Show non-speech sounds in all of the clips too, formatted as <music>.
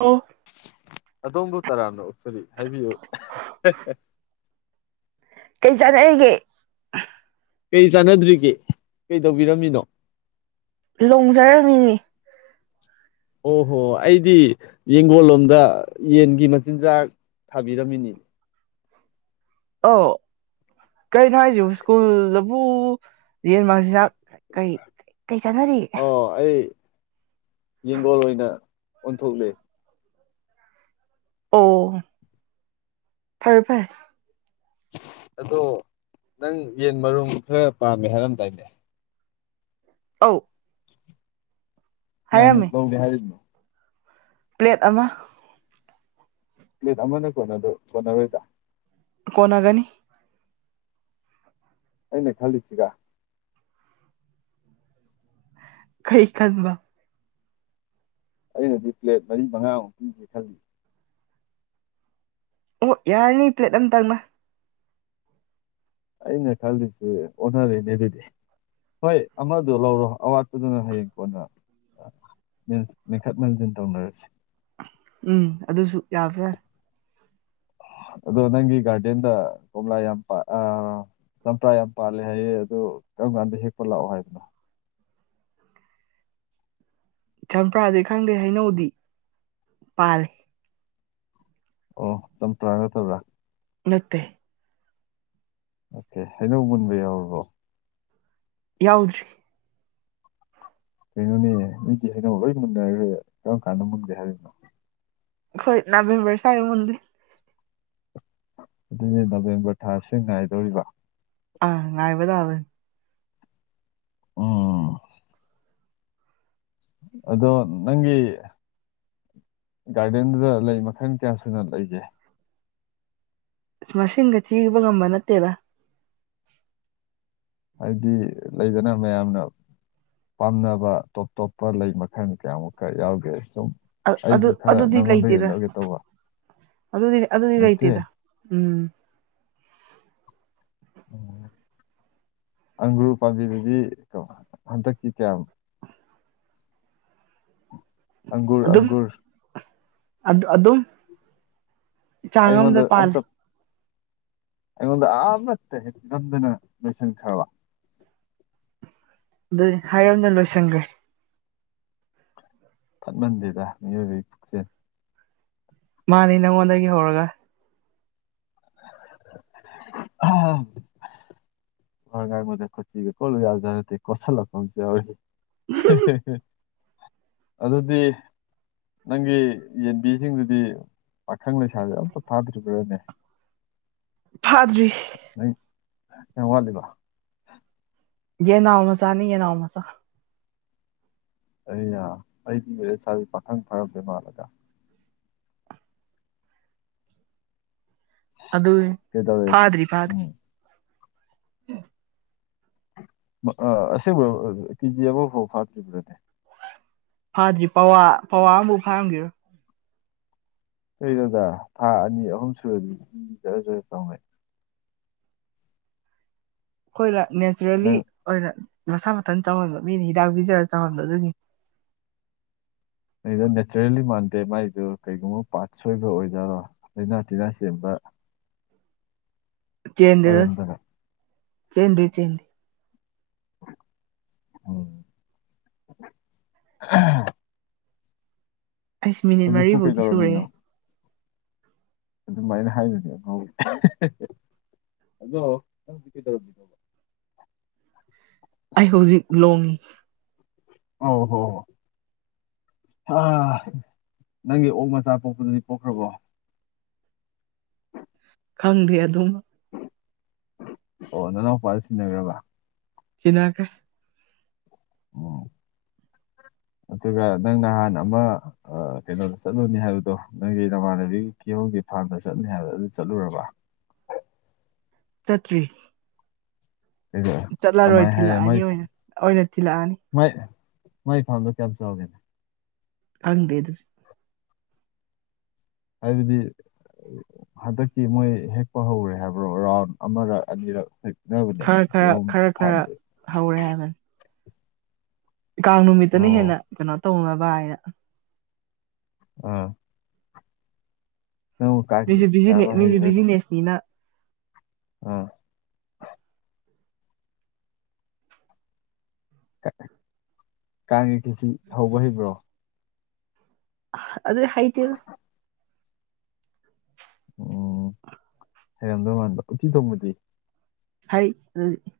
ꯑꯣ ꯑꯗꯣꯝꯕꯨ ꯇꯔꯥꯝꯅ ꯑꯣꯛꯆꯔꯤ ꯍꯥꯏꯕꯤꯌꯨ ꯀꯩ ꯆꯥꯟꯅꯔꯤꯒꯦ ꯀꯩ ꯆꯥꯟꯅꯗ꯭ꯔꯤꯒꯦ ꯀꯩ ꯇꯧꯕꯤꯔꯝꯃꯤꯅꯣ ꯂꯣꯡꯖꯔꯝꯃꯤꯅꯤ ꯑꯣꯍꯣ ꯑꯩꯗꯤ ꯌꯦꯡꯒꯣꯜ ꯂꯣꯝꯗ ꯌꯦꯟꯒꯤ ꯃꯆꯤꯟꯖꯥꯛ ꯊꯥꯕꯤꯔꯝꯃꯤꯅꯤ ꯑꯣ ꯀꯩꯅꯣ ꯍꯥꯏꯁꯤꯕꯨ ꯁ꯭ꯀꯨꯜ ꯕꯨ ꯌꯦꯟ ꯃꯥꯡꯆꯤꯟꯖꯥꯛ ꯀꯔꯤ ꯀꯔꯤ ꯆꯥꯟꯅꯔꯤ ꯑꯣ ꯑꯩ ꯌꯦꯡꯒꯣꯟ ꯑꯣꯏꯅ ꯑꯣꯟꯊꯣꯛꯂꯦ ꯑꯣ ꯐꯔꯦ ꯐꯔꯦ ꯑꯗꯣ ꯅꯪ ꯌꯦꯟ ꯃꯔꯨꯝ ꯈꯔ ꯄꯥꯝꯃꯦ ꯍꯥꯏꯔꯝꯗꯥꯏꯅꯦ ꯑꯥꯎ ꯀꯌꯥꯃꯨꯛ ꯍꯥꯏꯔꯝꯃꯦ ꯂꯧꯒꯦ ꯍꯥꯏꯔꯤꯅꯣ ꯄ꯭ꯂꯦꯠ ꯑꯃ ꯄꯂꯦꯠ ꯑꯃꯅ ꯀꯣꯟꯅ ꯀꯣꯟꯅꯔꯣꯢꯗꯔ ꯀꯣꯟꯅꯒꯅꯤ ꯑꯩꯅ ꯈꯜꯂꯤꯁꯤꯒ ꯀꯩ ꯈꯥꯟꯕ ꯑꯩꯅꯗꯤ ꯄ꯭ꯂꯦꯠ ꯃꯔꯤ ꯃꯉꯥꯃꯨꯛ ꯄꯤꯒꯦ ꯈꯜꯂꯤ ꯑꯣ ꯌꯥꯔꯅꯤ ꯄ꯭ꯂꯦꯠ ꯑꯝꯇꯪꯅ ꯑꯩꯅ ꯈꯜꯂꯤꯁꯦ ꯑꯣꯟꯅꯔꯅꯦ ꯑꯗꯨꯗꯤ ꯍꯣꯏ ꯑꯃꯗꯣ ꯂꯧꯔꯣ ꯑꯋꯥꯠꯄꯗꯨꯅ ꯍꯌꯦꯡ ꯀꯣꯟꯅ ꯃꯦꯈꯠ ꯃꯦꯟꯁꯤꯟ ꯇꯧꯅꯔꯁꯤ ꯎꯝ ꯑꯗꯨꯁꯨ ꯌꯥꯕꯖꯠꯅꯤ ꯑꯗꯣ ꯅꯪꯒꯤ ꯒꯥꯗꯦꯟꯗ ꯀꯣꯝꯂ ꯌꯥꯝꯄꯥ ꯆꯝꯄ꯭ꯔꯥ ꯌꯥꯝ ꯄꯥꯜꯂꯦ ꯍꯥꯏꯌꯦ ꯑꯗꯣ ꯀꯔꯝ ꯀꯥꯟꯗ ꯍꯦꯛꯄ ꯂꯥꯛꯑꯣ ꯍꯥꯏꯕꯅꯣ ꯆꯝꯄ꯭ꯔꯥꯗꯤ ꯈꯪꯗꯦ ꯍꯩꯅꯧꯗꯤ ꯄꯥꯜꯂꯤ ꯑꯣ ꯆꯝꯄ꯭ꯔꯥ ꯅꯠꯇꯕꯔꯥ ꯅꯠꯇꯦ ꯍꯩꯅꯧ ꯃꯨꯟꯕ ꯌꯥꯎꯔꯕꯣ ꯌꯥꯎꯗ꯭ꯔꯤ ꯀꯩꯅꯣꯅꯦ ꯅꯣꯏꯗꯤ ꯍꯩꯅꯧ ꯂꯣꯏ ꯃꯨꯟꯅꯔꯦ ꯀꯔꯝ ꯀꯥꯟꯗ ꯃꯨꯟꯒꯦ ꯍꯥꯏꯔꯤꯅꯣ ꯈꯣꯏ ꯅꯕꯦꯝꯕꯔ ꯁꯥꯏ ꯃꯨꯟꯅꯤ ꯑꯗꯨꯗꯤ ꯅꯕꯦꯝꯕꯔ ꯊꯥꯁꯤ ꯉꯥꯏꯗꯧꯔꯤꯕ ꯑꯥ ꯉꯥꯏꯕ ꯇꯕꯅꯤ ꯑꯝ ꯑꯗꯣ ꯅꯪꯒꯤ ꯒꯥꯔꯗꯦꯟꯗꯨꯗ ꯂꯩ ꯃꯈꯟ ꯀꯌꯥ ꯁꯨꯅ ꯂꯩꯒꯦ ꯃꯁꯤꯡꯒ ꯊꯤꯕ ꯉꯝꯕ ꯅꯠꯇꯦꯕ ꯍꯥꯏꯗꯤ ꯂꯩꯗꯅ ꯃꯌꯥꯝꯅ ꯄꯥꯝꯅꯕ ꯇꯣꯞ ꯇꯣꯞꯄ ꯂꯩ ꯃꯈꯜ ꯀꯌꯥꯃꯨꯛꯀ ꯌꯥꯎꯒꯦ ꯁꯨꯝ ꯑꯗꯨ ꯑꯩꯁꯨ ꯈꯔ ꯑꯗꯨꯗꯤ ꯅꯪꯉꯣꯟꯗꯒꯤ ꯂꯩꯇꯦꯗ ꯂꯧꯒꯦ ꯇꯧꯕ ꯑꯗꯨꯗꯤ ꯑꯗꯨꯗꯤ ꯂꯩꯇꯦ ꯂꯩꯇꯦꯗ ꯎꯝ <unintelligible> ꯑꯪꯒ꯭ꯔꯨ ꯄꯥꯝꯕꯤꯗꯨꯗꯒꯤ ꯀꯩꯅꯣ ꯍꯟꯗꯛꯀꯤ ꯀꯌꯥ ꯑꯪꯒꯨꯔ ꯑꯗꯨꯝ ꯑꯪꯒꯨꯔ ꯑꯗꯨꯝ ꯆꯥꯡ ꯑꯃꯗ ꯑꯩꯉꯣꯟꯗ ꯄꯥꯜꯂꯦ ꯑꯝꯇ ꯑꯩꯉꯣꯟꯗ ꯑꯃꯠꯇ ꯍꯦꯛ ꯉꯝꯗꯅ ꯂꯣꯏꯁꯟꯈ꯭ꯔꯕ ꯑꯗꯨꯅꯤ ꯍꯥꯏꯔꯝꯗꯅ ꯂꯣꯏꯁꯤꯟꯒ꯭ꯔꯦ ꯐꯠꯃꯟꯗꯗ ꯃꯤꯑꯣꯏꯕꯒꯤ ꯄꯨꯛꯆꯦꯟ ꯃꯥꯅꯤ ꯅꯪꯉꯣꯟꯗꯒꯤ ꯍꯧꯔꯒ <unintelligible> ꯋꯥ ꯉꯥꯡꯕꯗ ꯀꯣꯠꯆꯤꯒ ꯀꯣꯠꯂꯨ ꯌꯥꯖꯥꯠ ꯅꯟꯇꯦ ꯀꯣꯠꯁꯤꯂꯛꯄ ꯑꯃꯥ ꯌꯥꯎꯔꯤ ꯑꯗꯨꯗꯤ ꯅꯪꯒꯤ ꯌꯦꯟꯕꯤꯁꯤꯡꯗꯨꯗꯤ ꯄꯥꯈꯪ ꯂꯩꯁꯥꯕꯤ ꯑꯝꯇ ꯐꯥꯗ꯭ꯔꯤꯕ꯭ꯔꯥꯅꯦ ꯐꯥꯗ꯭ꯔꯤ ꯑꯩ ꯋꯥꯠꯂꯤꯕꯣ ꯌꯦꯟꯅꯥꯎ ꯃꯆꯥꯅꯤ ꯌꯦꯟꯅꯥꯎ ꯃꯆꯥ ꯑꯩꯅ ꯑꯩꯗꯤ ꯃ ꯆ <inaudible> ꯁꯤ ꯄꯥꯈꯪ ꯐꯥꯔꯝꯗꯣꯏ ꯃꯥꯜꯂꯒ ꯑꯗꯨ ꯀꯩꯗꯧꯔꯦ ꯐꯥꯗ꯭ꯔꯤ ꯐꯥꯗ꯭ꯔꯤ ꯎꯝ ꯑꯁꯦꯡꯕ ꯀꯦꯖꯤ ꯑꯃꯐꯥꯎ ꯐꯥꯇ꯭ꯔꯤꯕꯅꯦ ꯐꯥꯗ꯭ꯔꯤ ꯄꯋꯥ ꯄꯋꯥ ꯑꯃꯐꯥꯎ ꯐꯥꯔꯝꯒꯤꯔꯣꯢ ꯀꯩꯅꯣꯗ ꯊꯥ ꯑꯅꯤ ꯑꯍꯨꯝ ꯁꯨꯔꯗꯤꯖꯔ ꯖꯔ ꯖꯔ ꯆꯥꯎꯅꯩ ꯑꯩꯈꯣꯏꯅ ꯅꯦꯆꯔꯦꯜꯂꯤ ꯅꯪ ꯑꯣꯏꯅ ꯃꯁꯥ ꯃꯊꯟ ꯆꯥꯎꯍꯟꯕ ꯃꯤꯅ ꯍꯤꯗꯥꯛ ꯄꯤꯖꯔꯒ ꯆꯥꯎꯍꯟꯕ ꯑꯗꯨꯅꯤ ꯑꯩꯗꯤ ꯅꯦꯆꯔꯦꯜꯂꯤ ꯃꯥꯟꯗꯦ ꯃꯥꯏꯗꯨ ꯀꯩꯒꯨꯝꯕ ꯄꯥꯠ ꯁꯣꯏꯕ ꯑꯣꯏꯖꯠꯔꯣ ꯂꯥꯏꯅꯥ ꯇꯤꯟꯅꯥ ꯆꯦꯟꯕ ꯆꯦꯟꯗꯗ ꯑꯣꯏꯔꯝꯗꯅ ꯆꯦꯟꯗꯦ ꯆꯦꯟꯗꯦ ꯎ <inaudible> ꯑꯩꯁ ꯃꯤꯅꯤꯠ ꯍꯧꯖꯤꯛꯄꯨ ꯃꯔꯤꯐꯥꯎꯗꯤ ꯁꯨꯔꯦ ꯀꯩꯗꯧꯔꯝꯃꯤꯅꯣ ꯑꯗꯨꯃꯥꯏꯅ ꯍꯥꯏꯒꯅꯨ ꯑꯉꯥꯎꯕꯤ ꯑꯗꯣ ꯅꯪꯗꯤ ꯀꯩꯗꯧꯔꯝꯃꯤꯅꯣ ꯑꯩ ꯍꯧꯖꯤꯛ ꯂꯣꯡꯉꯤ ꯑꯣ ꯍꯣ ꯑ ꯅꯪꯒꯤ ꯑꯣꯛ ꯃꯆꯥ ꯄꯣꯛꯄꯗꯨꯗꯤ ꯄꯣꯛꯈ꯭ꯔꯕꯣ ꯇꯪꯗꯦ ꯑꯗꯨꯝꯃ ꯑꯣ ꯅꯅꯥꯎꯄꯥꯗ ꯁꯤꯟꯅꯈ꯭ꯔꯕ ꯁꯤꯟꯅꯈ꯭ꯔꯦ ꯎꯝ ꯭ <unintelligible> ꯑꯗꯨꯒ ꯅꯪ ꯅꯍꯥꯟ ꯑꯃ ꯀꯩꯅꯣꯗ ꯆꯠꯂꯨꯅꯤ ꯍꯥꯏꯕꯗꯣ ꯅꯪꯒꯤ ꯅꯃꯥꯟꯅꯕꯤ ꯀꯤꯍꯣꯒꯤ ꯐꯥꯔꯝꯗ ꯆꯠꯅꯤ ꯍꯥꯏꯕꯗꯣ ꯑꯗꯨ ꯆꯠꯂꯨꯔꯕ ꯆꯠꯇ꯭ꯔꯤ ꯀꯩꯗꯧ ꯆꯠꯂꯔꯣꯏ ꯀꯃꯥꯏ ꯊꯤꯜꯂꯛꯑꯅꯤ ꯑꯣꯏꯅ ꯑꯣꯏꯅ ꯊꯤꯜꯂꯛꯑꯅꯤ ꯃꯣꯢ ꯃꯣꯢ ꯐꯥꯝꯗꯣ ꯀꯌꯥꯝ ꯑꯥꯎꯒꯦ ꯈꯪꯗꯦ ꯑꯗꯨꯗꯤ ꯍꯥꯏꯕꯗꯤ ꯍꯟꯗꯛꯀꯤ ꯃꯣꯏ ꯍꯦꯛꯄ ꯍꯧꯔꯦ ꯍꯥꯏꯕ꯭ꯔꯣ ꯔꯥꯎꯟ ꯑꯃꯔꯛ ꯑꯅꯤꯔꯛ ꯍꯦꯛ ꯅꯕꯅꯦ ꯈꯔ <inaudible> ꯌ ꯈꯔ ꯈꯔ ꯈꯔ ꯐꯥꯝꯗ꯭ꯔꯦ ꯍꯧꯔꯦ ꯍꯥꯢꯕꯅꯤ ꯀꯥꯡ ꯅꯨꯃꯤꯠꯇꯅ ꯑꯣ ꯍꯦꯟꯅ ꯀꯩꯅꯣ ꯇꯧꯅꯕ ꯍꯥꯏꯅ ꯑꯥ ꯅꯪꯕꯨ ꯀꯥꯡ ꯃꯤꯁꯨ ꯈꯦꯆꯤ ꯆꯥꯕ ꯃꯤꯁꯨ ꯕꯤꯖꯤꯅꯦꯁꯅꯤꯅ ꯎꯝ ꯀꯥꯡꯒꯤ ꯈꯤꯁꯤ ꯍꯧꯕ ꯍꯩꯕ꯭ꯔꯣ ꯑꯗꯨꯗꯤ ꯍꯩꯇꯦꯗ ꯎꯝ ꯍꯩꯔꯝꯗꯧ ꯃꯥꯟꯕ ꯎꯇꯤ ꯊꯣꯡꯕꯗꯤ ꯍꯩ ꯑꯗꯨꯗꯤ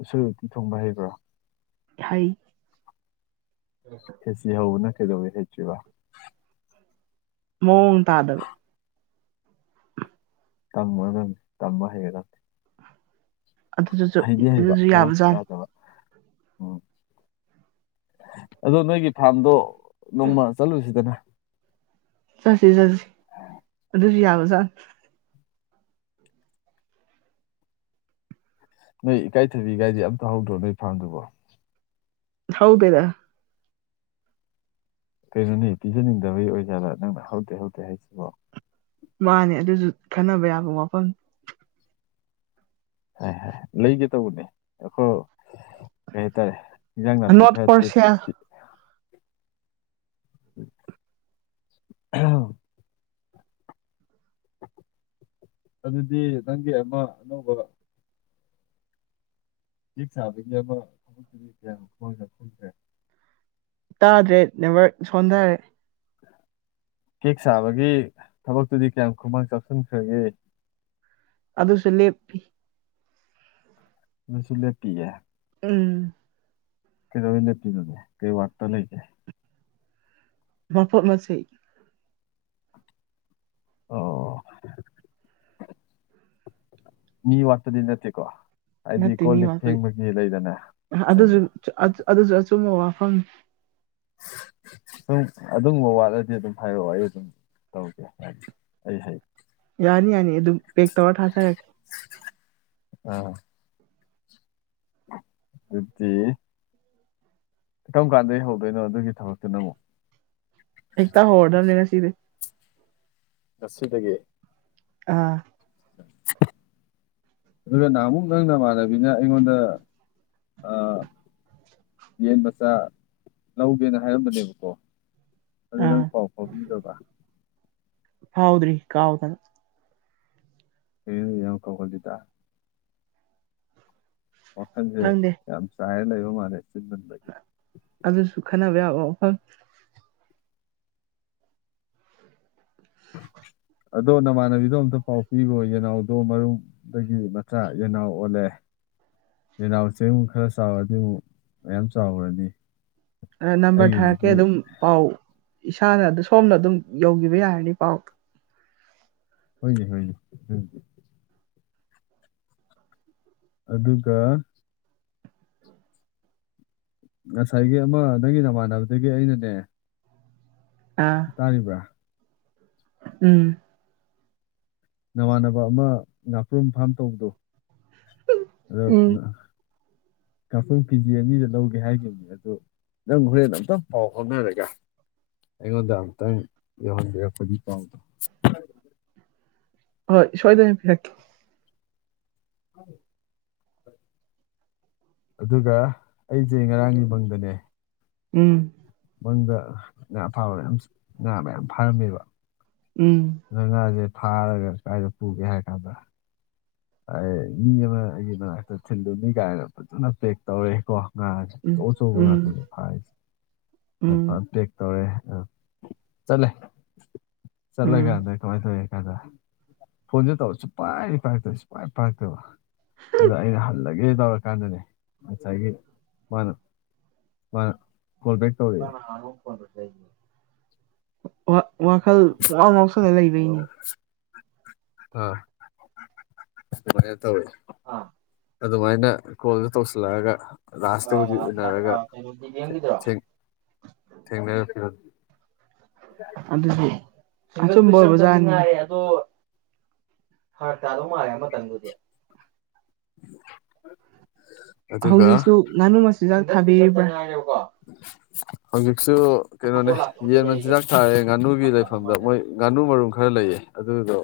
ꯑꯁꯨꯣꯢ ꯎꯇꯤ ꯊꯣꯡꯕ ꯍꯩꯕ꯭ꯔꯣ ꯍꯩ ꯎꯝ <inaudible> ꯈꯦꯁꯤ ꯍꯧꯕꯅ ꯀꯩꯗꯧꯕꯩ ꯍꯩꯇ꯭ꯔꯤꯕ ꯃꯑꯣꯡ ꯇꯥꯗꯕ ꯇꯝꯃꯣ ꯃ ꯍꯥꯏꯒꯗꯝꯅꯦ ꯑꯗꯨꯗꯨꯁꯨ ꯍꯩꯗꯤ ꯍꯩꯕ ꯑꯗꯨꯁꯨ ꯃꯑꯣꯡ ꯌꯥꯕꯖꯥꯠꯅꯤ ꯇꯥꯗꯕ ꯎꯝ ꯑꯗꯣ ꯅꯣꯏꯒꯤ ꯐꯥꯔꯝꯗꯣ ꯅꯣꯡꯃ ꯆꯠꯂꯨꯁꯤꯗꯅ ꯁꯠꯁꯤ ꯁꯠꯁꯤ ꯑꯗꯨꯁꯨ ꯌꯥꯕꯖꯠꯅꯤ ꯅꯣꯏ ꯏꯀꯥꯏꯊꯕꯤ ꯀꯥꯏꯗꯤ ꯑꯝꯇ ꯍꯧꯗ꯭ꯔꯣ ꯅꯣꯏ ꯐꯥꯝꯗꯨꯕꯣ ꯍꯥꯎꯗꯦꯗꯥ ꯀꯩꯅꯣꯅꯤ ꯄꯤꯖꯅꯤꯡꯗꯕꯒꯤ ꯑꯣꯏꯖꯥꯠꯂꯥ ꯅꯪꯅ ꯍꯧꯗꯦ ꯍꯧꯗꯦ ꯍꯥꯏꯁꯤꯕꯣ ꯃꯥꯅꯦ ꯑꯗꯨꯁꯨ ꯈꯟꯅꯕ ꯌꯥꯕ ꯋꯥꯐꯝꯅꯤ ꯍꯥꯏ ꯍꯥꯏ ꯂꯩꯒꯦ ꯇꯧꯕꯅꯦ ꯑꯩꯈꯣꯏ ꯀꯩ ꯍꯥꯏꯇꯥꯔꯦ ꯏꯟꯖꯥꯡ ꯅꯣ <inaudible> ꯅꯥꯄꯤ ꯔꯠ ꯈꯔ ꯇꯦꯛ ꯄꯔꯁꯤꯌꯥ ꯑ <inaudible> ꯑꯗꯨꯗꯤ ꯅꯪꯒꯤ ꯑꯃ ꯑꯅꯧꯕ ꯆꯦꯛ ꯆꯥꯕ ꯌꯥꯕ ꯍꯧꯕꯛꯇꯨꯗꯤ ꯀꯌꯥ ꯈꯣꯡ ꯈꯣꯡꯈ꯭ꯔꯦ <inaudible> ꯇꯥꯗ꯭ꯔꯦ ꯅꯦꯠꯋꯥꯛ ꯁꯣꯟꯊꯔꯦ ꯀꯦꯛ ꯁꯥꯕꯒꯤ ꯊꯕꯛꯇꯨꯗꯤ ꯀꯌꯥꯝ ꯈꯨꯃꯥꯡ ꯆꯥꯎꯁꯤꯟꯈ꯭ꯔꯒꯦ ꯑꯗꯨꯁꯨ ꯂꯦꯞꯄꯤ ꯑꯗꯨꯁꯨ ꯂꯦꯞꯇꯤ ꯎꯝ ꯂꯩꯗꯧꯕꯩ ꯂꯦꯞꯄꯤꯅꯣ ꯀꯩ ꯋꯥꯠꯄꯥ ꯂꯩꯒꯦ ꯃꯄꯣꯠ ꯃꯁꯩ ꯑꯣ ꯃꯤ ꯋꯥꯠꯕꯗꯤ ꯅꯠꯇꯦꯀꯣ ꯍꯥꯏꯗꯤ ꯅꯠꯇꯦ ꯀꯣꯜ ꯃꯤ ꯂꯤꯞ ꯋꯥꯠꯄꯗꯤ ꯐꯦꯡꯕꯒꯤ ꯂꯩꯗꯅ ꯑꯗꯨꯁꯨ ꯉꯥꯏꯒꯤ ꯑꯗꯨꯁꯨ ꯑꯆꯨꯝꯕ ꯋꯥꯐꯝꯅꯤ ꯁꯨꯝ ꯑꯗꯨꯝꯕ ꯋꯥꯠꯂꯗꯤ ꯑꯗꯨꯝ ꯍꯥꯏꯔꯛꯑꯣ ꯑꯩ ꯑꯗꯨꯝ ꯇꯧꯒꯦ ꯍꯥꯏ ꯑꯩ ꯍꯩ ꯌꯥꯅꯤ ꯌꯥꯅꯤ ꯑꯗꯨꯝ ꯄꯦꯛ ꯇꯧꯔ ꯊꯥꯖꯔꯛꯀꯦ ꯑ ꯑꯗꯨꯗꯤ ꯀꯔꯝ ꯀꯥꯟꯗꯩ ꯍꯧꯗꯣꯏꯅꯣ ꯑꯗꯨꯒꯤ ꯊꯕꯛꯇꯨꯅ ꯑꯃꯨꯛ ꯍꯦꯛꯇꯥ ꯍꯧꯔꯗꯧꯅꯤ ꯉꯥꯁꯤꯗꯩꯩ ꯉꯁꯤꯗꯒꯤ ꯑꯥ <unintelligible> ꯑꯗꯨꯒ ꯅꯍꯥꯃꯨꯛ ꯅꯪ ꯅꯃꯥꯟꯅꯕꯤꯅ ꯑꯩꯉꯣꯟꯗ ꯌꯦꯟ ꯃꯆꯥ ꯂꯧꯒꯦꯅ ꯍꯥꯏꯔꯝꯕꯅꯦꯕꯀꯣ ꯑꯗꯨ ꯅꯪ ꯑꯥ ꯄꯥꯎ ꯐꯥꯎꯕꯤꯔꯕ ꯐꯥꯎꯗ꯭ꯔꯤ ꯀꯥꯎꯗꯅ ꯀꯔꯤꯅꯣ ꯅꯪꯅ ꯑꯗꯨꯛ ꯌꯥꯝ ꯀꯥꯎꯀꯜꯂꯤꯗꯣ ꯋꯥꯈꯥꯜꯁꯦ ꯈꯪꯗꯦ ꯌꯥꯝ ꯆꯥꯏꯔ ꯂꯩꯕ ꯃꯥꯜꯂꯦ ꯆꯤꯟꯃꯟ ꯕꯩ ꯑꯗꯨꯁꯨ ꯈꯟꯅꯕ ꯌꯥꯕ ꯋꯥꯐꯝꯅꯤ ꯑꯗꯣ ꯅꯃꯥꯟꯅꯕꯤꯗꯣ ꯑꯝꯇ ꯄꯥꯎ ꯄꯤꯈꯣ ꯌꯦꯅꯥꯎꯗꯣ ꯃꯔꯨꯝ ꯗꯒꯤ ꯃꯆꯥ ꯌꯦꯅꯥꯎ ꯑꯣꯜꯂꯦ ꯌꯦꯅꯥꯎ ꯋꯦ ꯈꯔ ꯆꯥꯎꯔꯗꯤ ꯑꯃꯨꯛ ꯌꯥꯝꯌꯥꯝ ꯆꯥꯎꯈ꯭ꯔꯅꯤ ꯅꯝꯕꯔ ꯊꯥꯔꯛꯀꯦ ꯑꯗꯨꯝ ꯄꯥꯎ ꯏꯁꯥꯅ ꯑꯗꯨ ꯁꯣꯝꯅ ꯑꯗꯨꯝ ꯌꯧꯈꯤꯕ ꯌꯥꯔꯅꯤ ꯄꯥꯎ ꯍꯣꯏꯅꯦ ꯍꯣꯏꯅꯦ ꯑꯗꯨꯒ ꯉꯁꯥꯏꯒꯤ ꯑꯃ ꯅꯪꯒꯤ ꯅꯃꯥꯟꯅꯕꯗꯒꯤ ꯑꯩꯅꯅꯦ ꯑꯥ ꯇꯥꯔꯤꯕ꯭ꯔꯥ ꯎꯝ ꯅꯃꯥꯟꯅꯕ ꯑꯃ ꯉꯥꯄ꯭ꯔꯨꯝ ꯐꯥꯝ ꯇꯧꯕꯗꯣ ꯑꯗꯣ ꯎꯝ ꯉꯥꯄ꯭ꯔꯨꯝ ꯀꯦꯖꯤ ꯑꯅꯤꯗ ꯂꯧꯒꯦ ꯍꯥꯏꯈꯤꯕꯅꯤ ꯑꯗꯨ ꯅꯪ ꯍꯣꯔꯦꯟ ꯑꯝꯇꯪ ꯄꯥꯎ ꯐꯥꯎꯅꯔꯒ ꯑꯩꯉꯣꯟꯗ ꯑꯃꯨꯛꯇꯪ ꯌꯧꯍꯟꯕꯤꯔꯛꯄꯗꯤ ꯄꯥꯎꯗꯣ ꯍꯣꯏ ꯁ‌ꯣꯏꯗꯅꯄꯤꯔꯛꯀ‌ꯦ ꯎ ꯑꯗꯨꯒ ꯑꯩꯁꯦ ꯉꯔꯥꯡꯒꯤꯃꯪꯗꯅꯦ ꯎꯝ ꯃꯪꯗ ꯉꯥ ꯐꯥꯕ ꯃꯌꯥꯝ ꯉꯥ ꯃꯌꯥꯝ ꯐꯥꯔꯝꯃꯦꯕ ꯎꯝ ꯅꯪ ꯉꯥꯁꯦ ꯐꯥꯔꯒ ꯀꯥꯏꯗ ꯄꯨꯒꯦ ꯍꯥꯏ ꯀꯥꯟꯗ ꯑꯥꯏ ꯃꯤ ꯑꯃ ꯑꯩꯒꯤ ꯃꯅꯥꯛꯇ ꯊꯤꯟꯗꯨꯅꯤ ꯀꯥꯏꯅ ꯐꯖꯅ ꯄꯦꯛ ꯇꯧꯔ‌ꯦꯀꯣ ꯉꯥ ꯁꯤ ꯎꯝ ꯑꯆꯧ ꯑꯆꯧꯕ ꯎꯝ ꯉꯥꯛꯇꯅꯤ ꯐꯥꯔꯤꯁ‌ꯦ ꯐꯥ ꯎꯝ ꯄ‌ꯦꯛ ꯇꯧꯔꯦ ꯑꯥ ꯆꯠꯂꯦ ꯎꯝ ꯆꯠꯂꯒ ꯑꯗ ꯀꯃꯥꯏꯅ ꯇꯧꯏ ꯀꯗ ꯐꯣꯟꯁꯦ ꯇꯧꯔ ꯁꯨꯄꯥꯏ ꯄꯥꯏꯔꯛꯇꯕ ꯁꯨꯄꯥꯏ ꯄꯥꯏꯔꯛꯇꯕ ꯑꯗ ꯑꯩꯅ ꯍꯜꯂꯒꯦ ꯇꯧꯔꯀꯥꯟꯗꯅꯦ ꯉꯁꯥꯏꯒꯤ ꯃꯥꯅ ꯃꯥꯅ ꯈꯣꯜꯕ‌ꯦꯛ ꯇꯧꯔꯛꯏ <unintelligible> ꯋꯥꯈꯜ ꯄꯨꯉ‌ꯥꯎ ꯉꯥꯎꯁꯜꯂ ꯂꯩꯕꯩꯅꯦ ꯑꯥ <unintelligible> ꯇꯧꯋꯦ ꯑꯥ ꯑꯗꯨꯃꯥꯏꯅ ꯀꯣꯜꯗꯣ ꯇꯧꯁꯤꯜꯂꯛꯑꯒ ꯂꯥꯁꯇꯕꯨꯗꯤ ꯎꯅꯔꯒ ꯊꯦꯡ ꯊ‌‌ꯦꯡꯅꯔ ꯄꯤꯔꯝꯃꯤ ꯑꯗꯨꯗꯤ ꯑꯆꯨꯝꯕ ꯑꯣꯏꯕꯖꯥꯅꯤ ꯑꯗ‌ꯣ ꯐꯥꯔꯛ ꯇꯥꯗꯧ ꯃꯥꯜꯂꯦ ꯑꯃꯇꯪꯗꯨꯗꯤ <unintelligible> ꯍꯧꯖꯤꯛꯁꯨ ꯉꯥꯅꯨ ꯃꯆꯤꯟꯖꯥꯛ ꯊꯥꯕꯤꯔꯤꯕ꯭ꯔꯥ ꯍꯧꯖꯤꯛꯁꯨ ꯀꯩꯅꯣꯅꯦ ꯌꯦꯟ ꯃꯆꯤꯟꯖꯥꯛ ꯊꯥꯔꯦ ꯉꯥꯅꯨꯒꯤ ꯂꯩꯐꯝꯗ ꯃꯣꯏ ꯉꯥꯅꯨ ꯃꯔꯨꯝ ꯈꯔ ꯂꯩꯌꯦ ꯑꯗꯨꯗꯣ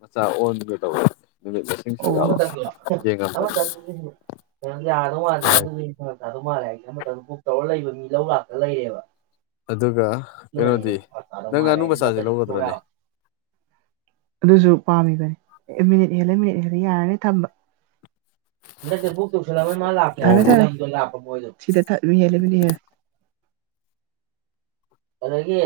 ꯃꯆꯥ ꯑꯣꯟꯒꯗꯧꯔ‌ꯦ ꯗꯨꯒꯤ ꯑꯣ ꯑꯃꯇꯪꯂ‌ꯣ ꯑꯃꯇꯪꯗꯨꯗꯤ ꯌꯥꯗꯧ ꯃꯥꯟꯗ‌ꯦ ꯑꯗꯨꯅꯤ ꯐꯥꯔꯛꯇꯥꯗꯧ ꯃꯥꯜꯂꯦ ꯍꯥꯏꯒꯦ ꯑꯃꯇꯪ ꯕꯨꯛ ꯇꯧꯔ ꯂꯩꯕ ꯃꯤ ꯂꯧ ꯂꯥꯛꯇ ꯂꯩꯔꯦꯕ ꯑꯗꯨꯒ ꯀꯩꯅꯣꯗꯤ ꯅꯪ ꯉꯥꯅꯨ ꯃꯆꯥꯖꯤ ꯂꯧꯒꯗ꯭ꯔꯅꯦ ꯑꯗꯨꯁꯨ ꯄꯥꯝꯃꯤꯕꯅꯦ ꯑꯦ ꯃꯤꯅꯤꯠ ꯍꯦꯜꯂꯦ ꯃꯤꯅꯤꯠ ꯍꯦꯜꯂꯦ ꯌꯥꯔꯅꯤ ꯊꯝꯕ ꯅ ꯕꯨꯛ ꯇꯧꯁꯜꯂꯝ‌ <unintelligible> ꯊꯝꯃ‌ꯦ ꯃꯑꯣꯡ ꯊꯝꯃ‌ꯦ <unintelligible> ꯁꯤꯗ ꯃꯤꯅꯠ ꯍꯦꯟꯂ‌ꯦ ꯃꯤꯅꯠ ꯍꯦꯟꯂꯦ ꯑꯗꯒꯤ